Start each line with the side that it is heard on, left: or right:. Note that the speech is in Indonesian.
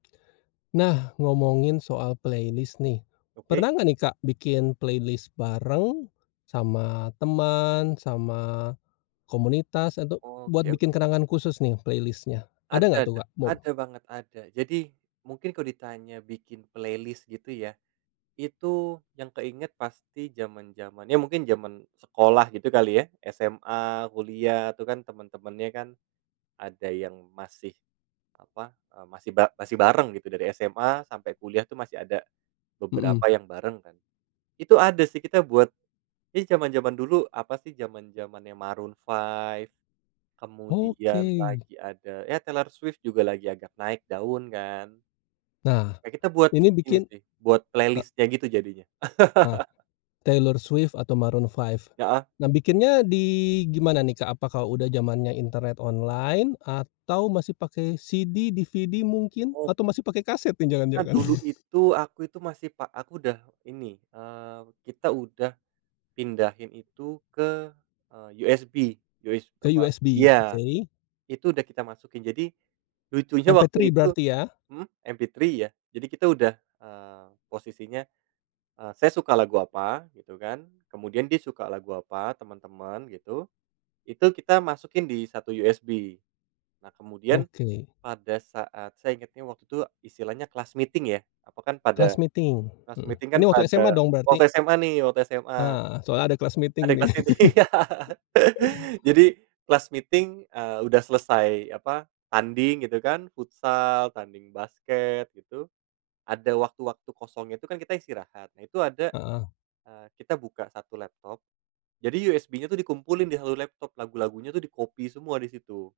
left: Nah, ngomongin soal playlist nih.
right: Oke.
left: Pernah gak nih, Kak, bikin playlist bareng sama teman, sama komunitas atau, buat
right: Oke
left: bikin
right: oke.
left: kenangan khusus nih playlist-nya, ada
right: Ada
left: nggak
right: ada
left: tuh gak, Kak? mo
right: ada banget, ada. Jadi mungkin kalau ditanya bikin playlist gitu ya, itu yang keinget pasti zaman-zamannya ya mungkin zaman sekolah gitu kali ya SMA, kuliah, itu kan teman-temannya kan ada yang masih apa eee, masih ba masih bareng gitu dari SMA sampai kuliah tuh. Masih ada
left: Mhm.
right: beberapa yang bareng kan, itu ada sih kita buat di zaman-zaman dulu apa sih zaman-zamannya Maroon 5, kemudian
left: Oke.
right: lagi ada, ya Taylor Swift juga lagi agak naik daun kan.
left: Nah,
right: Ya, kita buat
left: ini
right: ini
left: bikin,
right: sih, buat
left: eee
right: playlist-nya gitu jadinya.
left: Eee, Taylor Swift atau Maroon 5.
right: Heeh.
left: Nah, bikinnya di gimana nih, Kak? Apa kalau udah zamannya internet, online atau masih pakai CD, DVD mungkin?
right: Oh.
left: Atau masih pakai kaset
right: Karena
left: jangan-jangan?
right: dulu itu aku itu masih pak aku udah ini, eee, kita udah pindahin itu ke, eee, USB us
left: Ke,
right: apa
left: USB,
right: iya,
left: oke.
right: itu udah kita masukin jadi lucunya waktu
left: MP3
right: itu
left: berarti ya?
right: mhm, MP3 ya. Jadi, kita udah, eee, posisinya, eee, saya suka lagu apa gitu kan. Kemudian dia suka lagu apa teman-teman gitu. Itu, kita masukin di 1 USB. Nah, kemudian
left: Oke.
right: pada saat saya inget ini waktu itu istilahnya class meeting ya, apa, kan
left: Class
right: pada
left: meeting,
right: class
left: mhm,
right: meeting kan
left: ini waktu SMA
right: pada
left: dong berarti?
right: waktu SMA nih, waktu SMA.
left: Eee, soalnya ada class
right: Ada
left: meeting,
right: yang
left: nih.
right: class meeting ya. Jadi, class meeting, eee, udah selesai apa, tanding gitu kan, futsal, tanding basket gitu. Ada waktu-waktu kosong itu kan, kita istirahat. Nah, itu ada,
left: Heeh.
right: eee, kita buka 1 laptop. Jadi, USB-nya tuh dikumpulin di 1 laptop, lagu-lagunya tuh di-copy semua di situ.